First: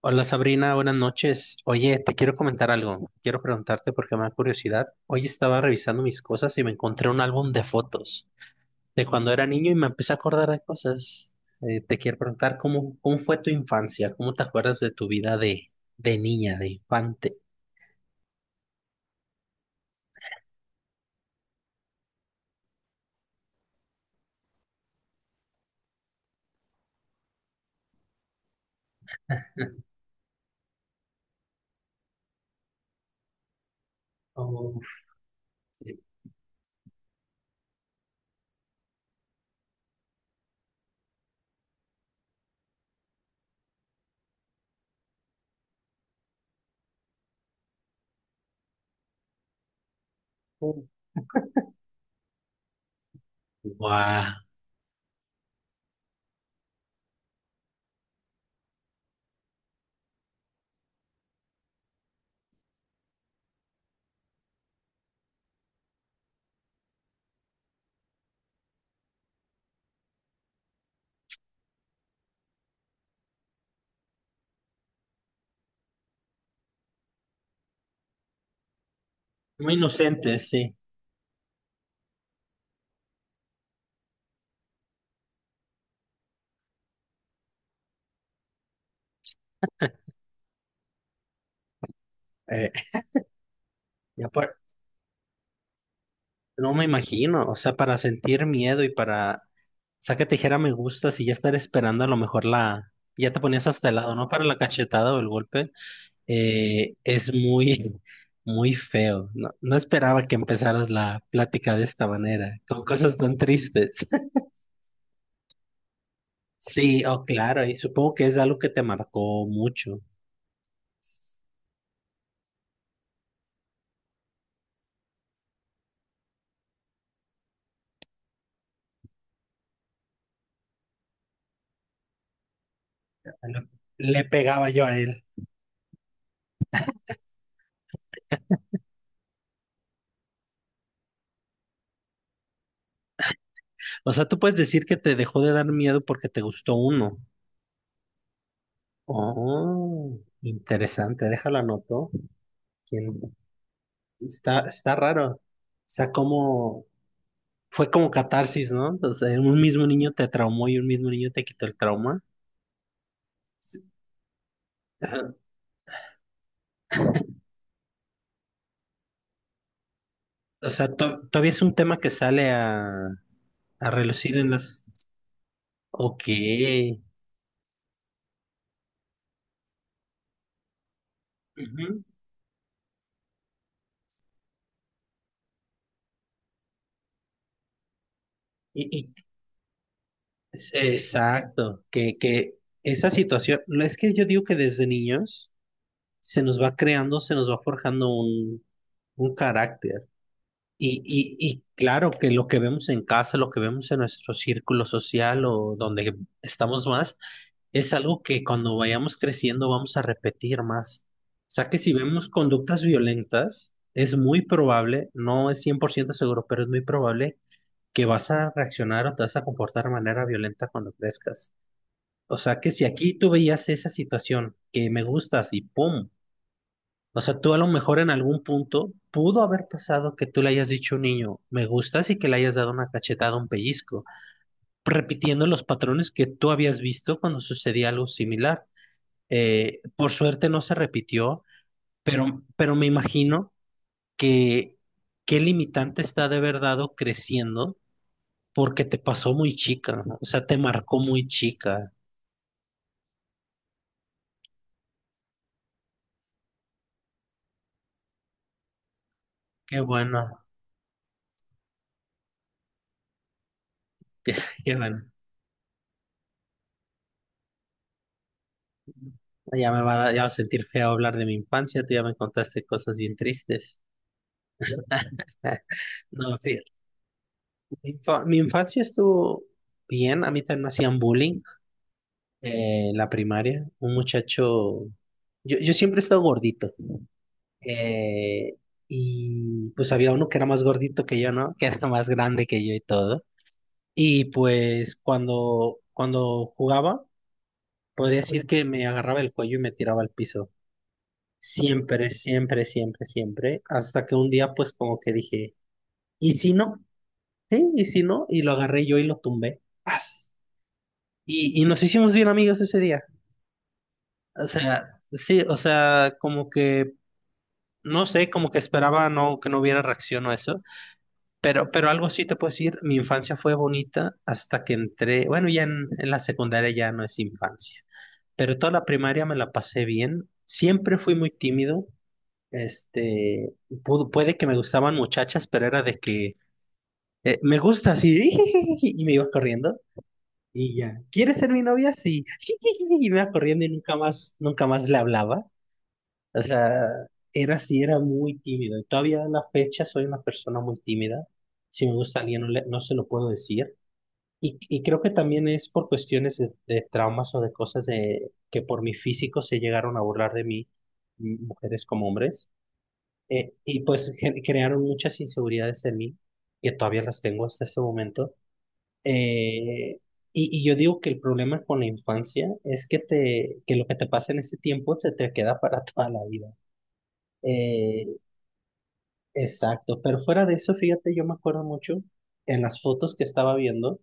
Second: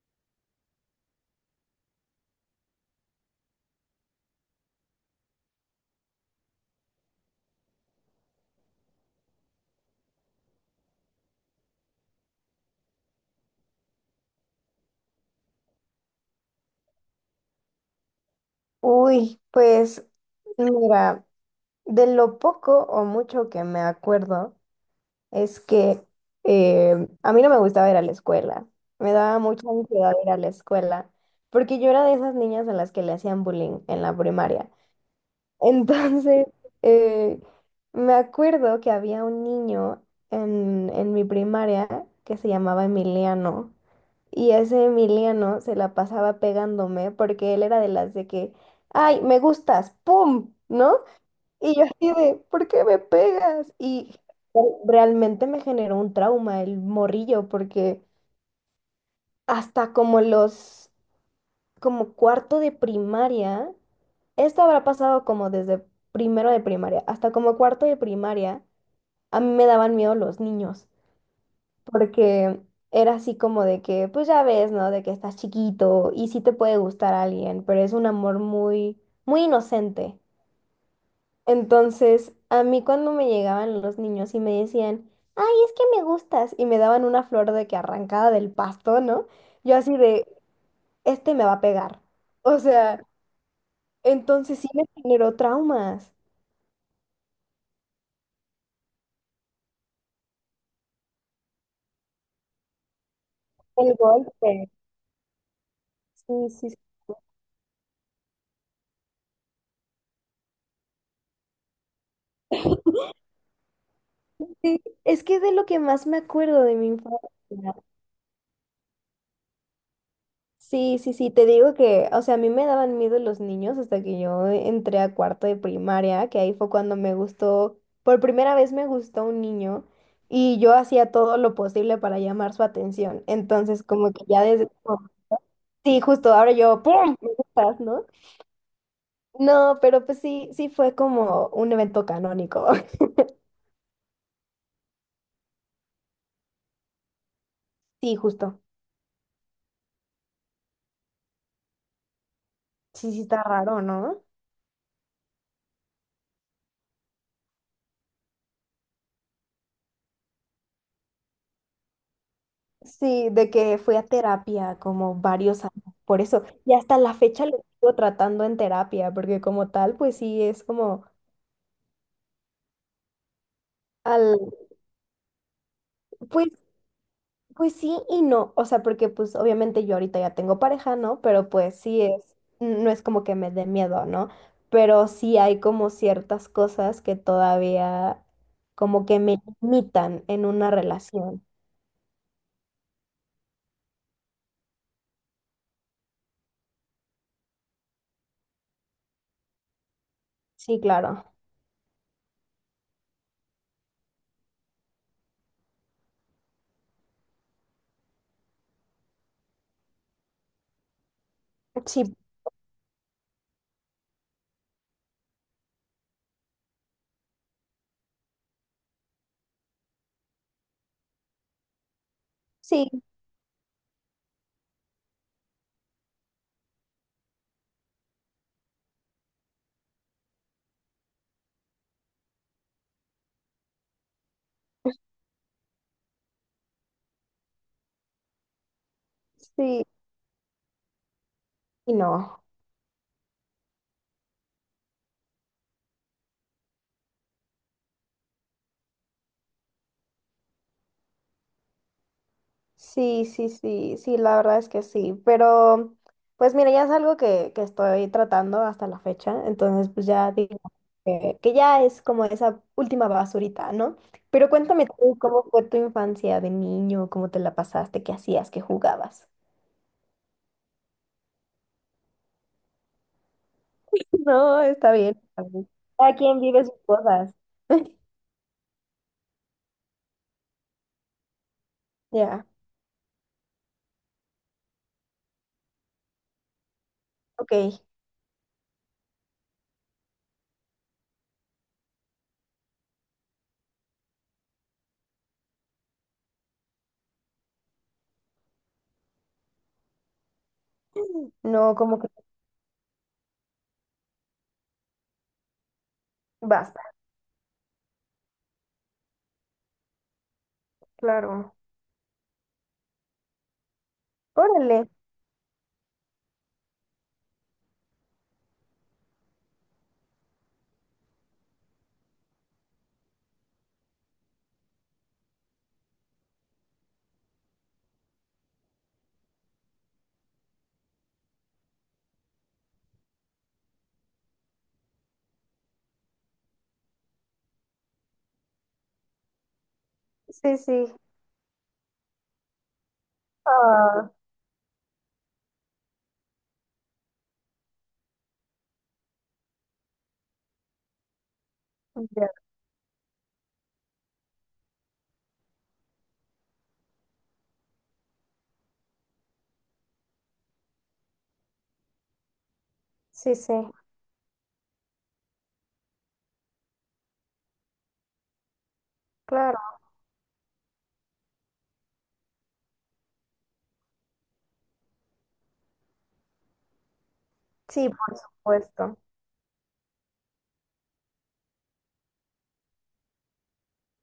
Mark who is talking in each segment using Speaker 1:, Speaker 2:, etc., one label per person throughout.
Speaker 1: Hola Sabrina, buenas noches. Oye, te quiero comentar algo. Quiero preguntarte porque me da curiosidad. Hoy estaba revisando mis cosas y me encontré un álbum de fotos de cuando era niño y me empecé a acordar de cosas. Te quiero preguntar cómo fue tu infancia, cómo te acuerdas de tu vida de niña, de infante.
Speaker 2: Uy, pues mira, de lo poco o mucho que me acuerdo es que a mí no me gustaba ir a la escuela. Me daba mucha ansiedad ir a la escuela porque yo era de esas niñas a las que le hacían bullying en la primaria.
Speaker 1: Oh,
Speaker 2: Entonces, eh, me acuerdo que había un niño en mi primaria que se llamaba Emiliano. Y ese Emiliano se la pasaba pegándome porque él era de las de que, ay, me gustas, ¡pum! ¿No? Y yo así de, ¿por qué me pegas? Y
Speaker 1: wow.
Speaker 2: realmente me generó un trauma el morrillo porque hasta como los como cuarto de primaria. Esto habrá pasado como desde primero de primaria hasta como cuarto de primaria. A mí me daban miedo los niños, porque era así como de que, pues ya ves, ¿no? De que estás chiquito y sí te puede gustar a alguien, pero es un amor muy, muy
Speaker 1: Muy
Speaker 2: inocente.
Speaker 1: inocente, sí.
Speaker 2: Entonces, a mí cuando me llegaban los niños y me decían, ay, es que me gustas, y me daban una flor de que arrancada del pasto, ¿no? Yo así de, este me va a pegar. O
Speaker 1: Eh,
Speaker 2: sea,
Speaker 1: ya por-
Speaker 2: entonces sí me generó traumas.
Speaker 1: no me imagino, o sea, para sentir miedo y para saca tijera me gusta, si ya estar esperando a lo mejor la... Ya te ponías hasta
Speaker 2: El
Speaker 1: el lado, ¿no? Para la
Speaker 2: golpe.
Speaker 1: cachetada o el golpe.
Speaker 2: Sí, sí, sí.
Speaker 1: Es muy feo. No, no esperaba que empezaras la plática de esta manera, con cosas tan tristes.
Speaker 2: Sí, es que es de lo que más me acuerdo de mi
Speaker 1: Sí, oh,
Speaker 2: infancia.
Speaker 1: claro, y supongo que es algo que te marcó mucho.
Speaker 2: Sí, sí, sí, te digo que, o sea, a mí me daban miedo los niños hasta que yo entré a cuarto de primaria, que ahí fue cuando me gustó, por primera vez me gustó un niño y yo hacía todo lo posible para llamar su atención.
Speaker 1: Lo-
Speaker 2: Entonces, como
Speaker 1: Le
Speaker 2: que ya
Speaker 1: pegaba
Speaker 2: desde...
Speaker 1: yo a
Speaker 2: como,
Speaker 1: él.
Speaker 2: sí, justo ahora yo, ¡pum! Me gustas, ¿no? No, pero pues sí, sí fue como un evento canónico.
Speaker 1: O sea, tú puedes decir que te dejó de dar miedo porque te gustó uno.
Speaker 2: Sí, justo.
Speaker 1: Oh, interesante, déjalo anoto.
Speaker 2: Sí,
Speaker 1: ¿Quién?
Speaker 2: sí, está raro, ¿no?
Speaker 1: Está raro. O sea, como... fue como catarsis, ¿no? O sea, un mismo niño te traumó y un mismo niño te quitó el trauma.
Speaker 2: Sí, de que
Speaker 1: Sí.
Speaker 2: fui a terapia como
Speaker 1: Ajá.
Speaker 2: varios años, por eso. Y hasta la fecha lo sigo tratando en terapia, porque como tal, pues sí, es
Speaker 1: O sea,
Speaker 2: como
Speaker 1: todavía es un tema que sale a relucir
Speaker 2: al,
Speaker 1: en las... Ok.
Speaker 2: pues, pues sí y no. O sea, porque pues obviamente yo ahorita ya tengo pareja, ¿no? Pero pues
Speaker 1: Ujú.
Speaker 2: sí es, no es como que me dé miedo, ¿no? Pero sí hay como ciertas cosas que todavía
Speaker 1: Y,
Speaker 2: como que
Speaker 1: y-
Speaker 2: me limitan en una relación.
Speaker 1: exacto, que esa situación, no, es que yo digo que desde niños se nos va creando, se nos va forjando un carácter.
Speaker 2: Sí,
Speaker 1: Y,
Speaker 2: claro.
Speaker 1: y, y claro que lo que vemos en casa, lo que vemos en nuestro círculo social o donde estamos más, es algo que cuando vayamos creciendo vamos a repetir más. O sea que si
Speaker 2: Sí,
Speaker 1: vemos conductas violentas, es muy probable, no es 100% seguro, pero es muy probable que vas a reaccionar o te vas a comportar de manera violenta cuando crezcas. O sea que si
Speaker 2: sí,
Speaker 1: aquí tú veías esa situación que me gustas y ¡pum! O sea, tú a lo mejor en algún punto pudo haber pasado que tú le hayas dicho a un niño, me gustas y que le hayas dado una cachetada, un pellizco, repitiendo los patrones que tú habías visto cuando sucedía algo similar.
Speaker 2: sí
Speaker 1: Por suerte no se repitió,
Speaker 2: y no.
Speaker 1: pero me imagino que qué limitante está de haber dado creciendo porque te pasó muy chica, ¿no? O sea, te marcó muy chica.
Speaker 2: Sí, sí, sí, sí, la verdad es que sí, pero pues mira, ya es algo que estoy tratando hasta la fecha,
Speaker 1: Qué
Speaker 2: entonces pues ya
Speaker 1: bueno,
Speaker 2: digo que ya es como esa última basurita, ¿no? Pero
Speaker 1: qué
Speaker 2: cuéntame
Speaker 1: bueno.
Speaker 2: tú, ¿cómo fue tu infancia de niño? ¿Cómo te la pasaste? ¿Qué hacías? ¿Qué jugabas?
Speaker 1: Ya me va a ya va a sentir feo hablar de mi infancia, tú ya me contaste cosas bien tristes.
Speaker 2: No, está bien. Está bien. Cada
Speaker 1: No,
Speaker 2: quien vive
Speaker 1: fíjate,
Speaker 2: sus cosas.
Speaker 1: mi infancia estuvo bien, a mí también me hacían bullying
Speaker 2: Ya,
Speaker 1: en la primaria. Un muchacho, yo siempre he estado gordito.
Speaker 2: ok.
Speaker 1: Eh, y pues había uno que era más gordito que yo, ¿no? Que era más grande que yo y todo. Y pues cuando jugaba, podría decir que me agarraba el cuello y me tiraba al piso.
Speaker 2: No, como que
Speaker 1: Siempre, siempre, siempre, siempre. Hasta que un día pues como que dije, ¿y si
Speaker 2: basta.
Speaker 1: no? ¿Sí? ¿Y si no? Y lo agarré yo y lo tumbé. ¡Paz!
Speaker 2: Claro.
Speaker 1: Y nos hicimos bien amigos ese día. O
Speaker 2: Órale.
Speaker 1: sea, sí, o sea, como que, no sé, como que esperaba no, que no hubiera reacción o eso. Pero algo sí te puedo decir, mi infancia fue bonita hasta que entré, bueno, ya en la secundaria ya no es infancia, pero toda la primaria me la pasé bien, siempre fui muy tímido, este, puede que me gustaban muchachas, pero era de que me gusta así, y me iba corriendo,
Speaker 2: Sí,
Speaker 1: y
Speaker 2: sí.
Speaker 1: ya, ¿quieres ser mi novia? Sí, y me iba corriendo y
Speaker 2: Ah,
Speaker 1: nunca más le hablaba, o sea, era así, era muy tímido. Y todavía a la fecha soy una persona muy tímida. Si me gusta
Speaker 2: ya.
Speaker 1: alguien, no, no se lo puedo decir. Y creo que también es por cuestiones de traumas o de cosas de, que por mi físico se llegaron a burlar de mí, mujeres como hombres.
Speaker 2: Sí, sí,
Speaker 1: Y pues crearon muchas inseguridades en mí, que todavía las tengo hasta este momento.
Speaker 2: claro.
Speaker 1: Eh, y yo digo que el problema con la infancia es que, te, que lo que te pasa en ese tiempo se te queda para toda la vida.
Speaker 2: Sí,
Speaker 1: Eh,
Speaker 2: por supuesto.
Speaker 1: Exacto, pero fuera de eso, fíjate, yo me acuerdo mucho en las fotos que estaba viendo.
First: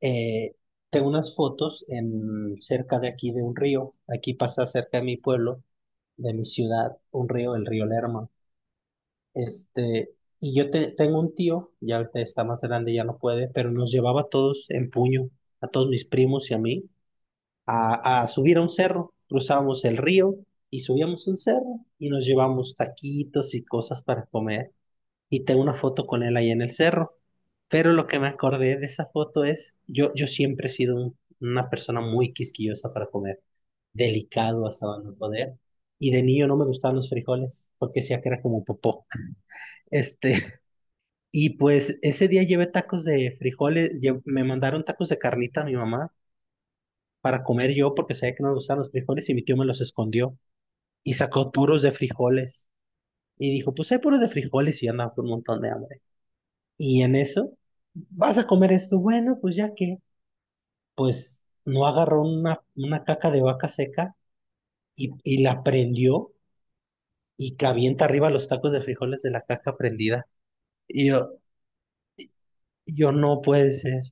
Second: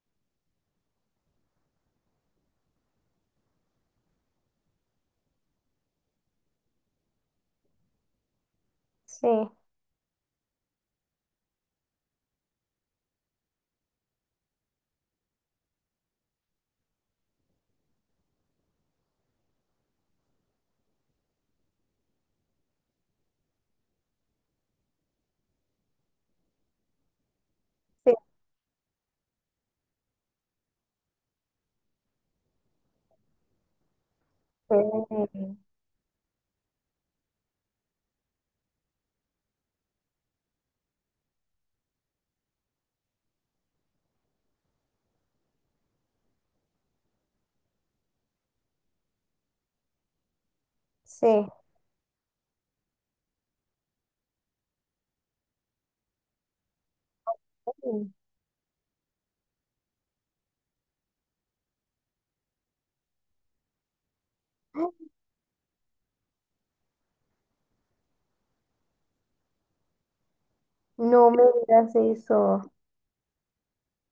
Speaker 1: eh, Tengo unas fotos en cerca de aquí de un río, aquí pasa cerca de mi pueblo, de mi ciudad, un río, el río Lerma.
Speaker 2: Sí,
Speaker 1: Este, y tengo un tío, ya ahorita está más grande, ya no puede, pero nos llevaba a todos en puño, a todos mis primos y a mí, a subir a un cerro. Cruzábamos el río y subíamos un cerro y nos llevamos taquitos y cosas para comer. Y tengo una foto con él ahí en el cerro. Pero lo
Speaker 2: sí,
Speaker 1: que me acordé de esa foto es, yo siempre he sido una persona muy quisquillosa para comer, delicado hasta no
Speaker 2: sí.
Speaker 1: poder. Y de niño no me gustaban los frijoles, porque decía que era como popó. Este, y pues ese día llevé tacos de frijoles, me mandaron tacos de carnita a mi mamá para comer yo, porque sabía que no me gustaban los frijoles y mi tío me los escondió y
Speaker 2: Sí.
Speaker 1: sacó puros de frijoles. Y dijo, pues hay puros de frijoles y yo andaba con un montón de hambre. Y en eso, vas a comer esto, bueno, pues ya que, pues no agarró una caca de vaca seca y la prendió y que avienta arriba los tacos de frijoles de la caca prendida. Y
Speaker 2: No
Speaker 1: yo,
Speaker 2: me digas eso.
Speaker 1: yo no puede ser.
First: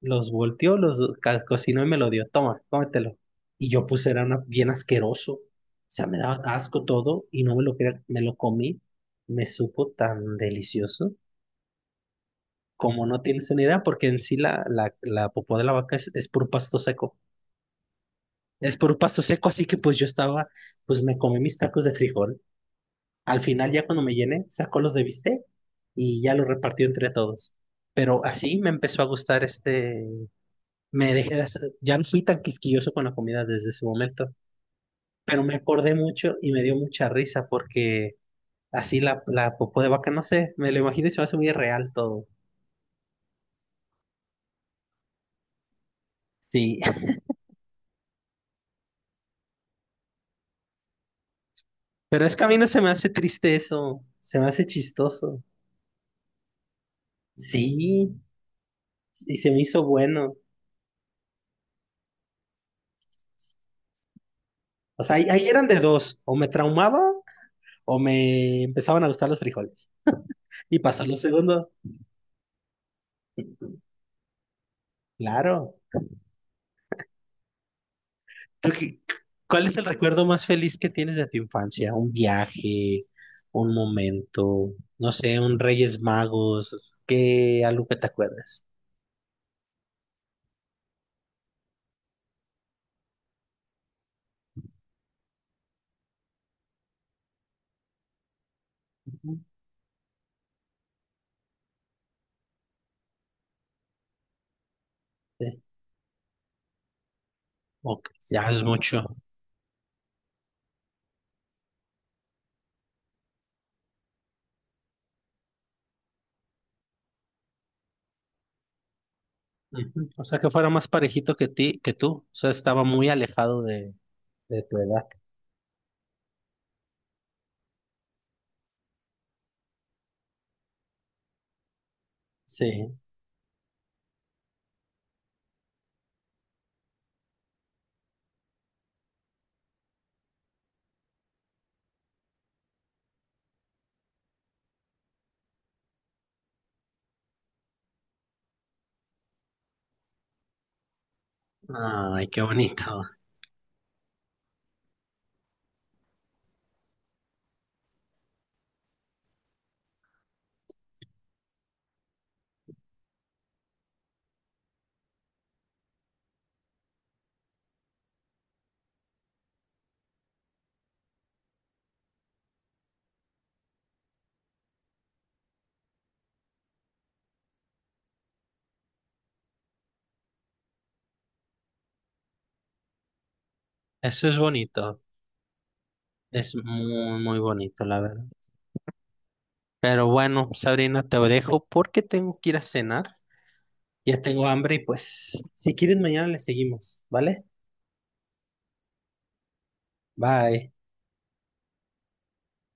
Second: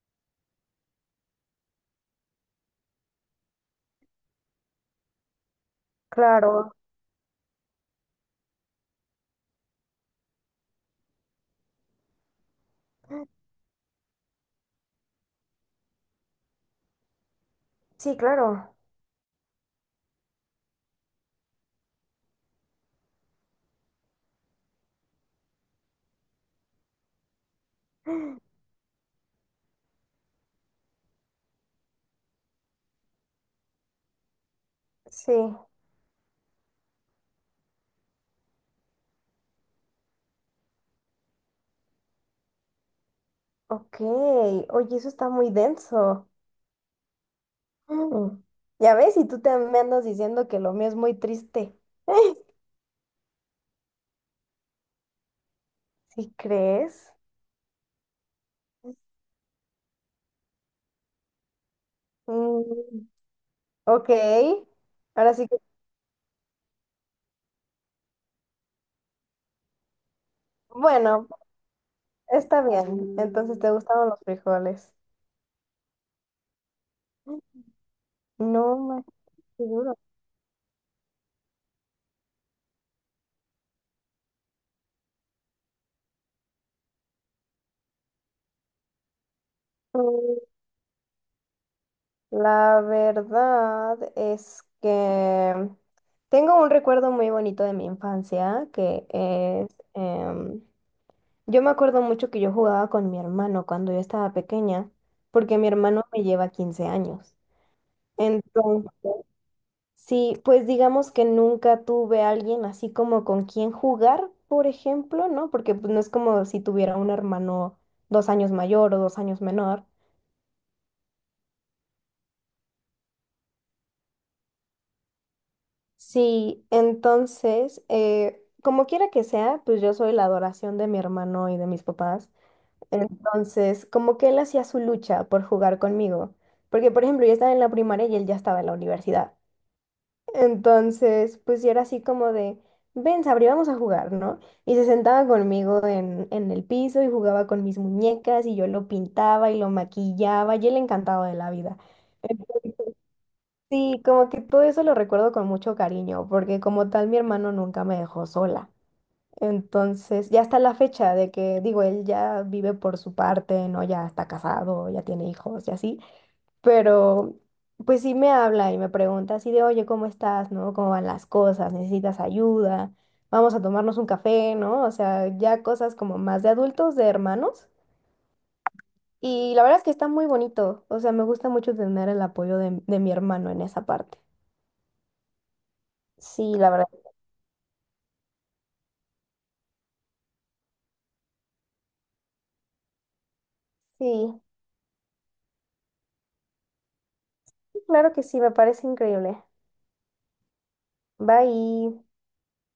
Speaker 1: Los volteó, los cocinó y me lo dio. Toma, cómetelo. Y yo puse, era bien asqueroso. O sea, me daba
Speaker 2: Claro.
Speaker 1: asco todo y no me lo quería, me lo comí. Me supo tan delicioso. Como no tienes una idea, porque en sí la popó de la vaca es puro pasto seco.
Speaker 2: Sí, claro.
Speaker 1: Es por pasto seco, así que pues yo estaba, pues me comí mis tacos de frijol. Al final ya cuando me llené, sacó los de bistec y ya los repartió entre todos. Pero así me empezó a gustar este, me dejé de hacer- ya no fui tan quisquilloso con la comida desde ese momento,
Speaker 2: Sí.
Speaker 1: pero me acordé mucho y me dio mucha risa porque así la, la popó de vaca, no sé, me lo imagino y se me hace muy real todo.
Speaker 2: Ok. Oye, eso está muy denso.
Speaker 1: Sí,
Speaker 2: Mm. Ya ves, y tú te me andas diciendo que lo mío es muy triste.
Speaker 1: pero es que a mí no se me hace triste eso, se me hace chistoso.
Speaker 2: ¿Sí crees?
Speaker 1: Sí, y se me hizo bueno.
Speaker 2: Mm, ok.
Speaker 1: O sea,
Speaker 2: Ahora
Speaker 1: ahí
Speaker 2: sí que,
Speaker 1: eran de dos, o me traumaba o me empezaban a gustar los frijoles. Y pasó lo
Speaker 2: bueno,
Speaker 1: segundo,
Speaker 2: está bien. Entonces te gustaron los frijoles.
Speaker 1: claro. ¿Tú
Speaker 2: No
Speaker 1: qué-
Speaker 2: más
Speaker 1: ¿Cuál es el
Speaker 2: seguro.
Speaker 1: recuerdo más feliz que tienes de tu infancia? ¿Un viaje, un momento, no sé, un Reyes Magos? ¿Qué, algo que te acuerdas?
Speaker 2: La verdad es que tengo un recuerdo muy bonito de mi infancia, que
Speaker 1: Ujú.
Speaker 2: es, em, yo me acuerdo mucho que yo jugaba con mi hermano cuando yo estaba pequeña, porque
Speaker 1: Sí.
Speaker 2: mi hermano me lleva 15 años.
Speaker 1: Ok, ya es
Speaker 2: Entonces,
Speaker 1: mucho.
Speaker 2: sí, pues digamos que nunca tuve a alguien así como con quien jugar, por ejemplo, ¿no? Porque pues, no es como si tuviera un hermano 2 años mayor o 2 años menor.
Speaker 1: Ujú. O sea, que fuera más parejito que ti, que tú. O sea, estaba muy alejado de tu edad.
Speaker 2: Sí, entonces, como quiera que sea, pues yo soy la adoración de mi hermano y de mis papás.
Speaker 1: Sí.
Speaker 2: Entonces, como que él hacía su lucha por jugar conmigo. Porque, por ejemplo, yo estaba en la primaria y él ya estaba en la universidad. Entonces, pues yo era así como de, ven, Sabri, vamos a jugar, ¿no? Y se sentaba conmigo en el piso y jugaba con mis muñecas y yo lo pintaba y lo maquillaba y él encantado de la vida.
Speaker 1: Ay, qué bonito.
Speaker 2: Sí, como que todo eso lo recuerdo con mucho cariño, porque como tal mi hermano nunca me dejó sola. Entonces, ya hasta la fecha de que, digo, él ya vive por su parte, ¿no? Ya está casado, ya tiene hijos y así, pero pues sí me habla y me pregunta así de, oye, ¿cómo estás? ¿No? ¿Cómo van las cosas? ¿Necesitas ayuda? Vamos a tomarnos un café, ¿no? O sea, ya cosas como más de adultos, de hermanos. Y la verdad es que está muy bonito, o sea, me gusta mucho tener el apoyo de mi hermano en esa parte.
Speaker 1: Eso es bonito. Es
Speaker 2: Sí, la
Speaker 1: muy,
Speaker 2: verdad.
Speaker 1: muy bonito, la verdad. Pero bueno, Sabrina, te dejo porque tengo que ir a cenar.
Speaker 2: Sí,
Speaker 1: Ya tengo hambre y pues, si quieres, mañana le seguimos, ¿vale?
Speaker 2: claro que sí, me parece increíble.
Speaker 1: Bye.
Speaker 2: Bye.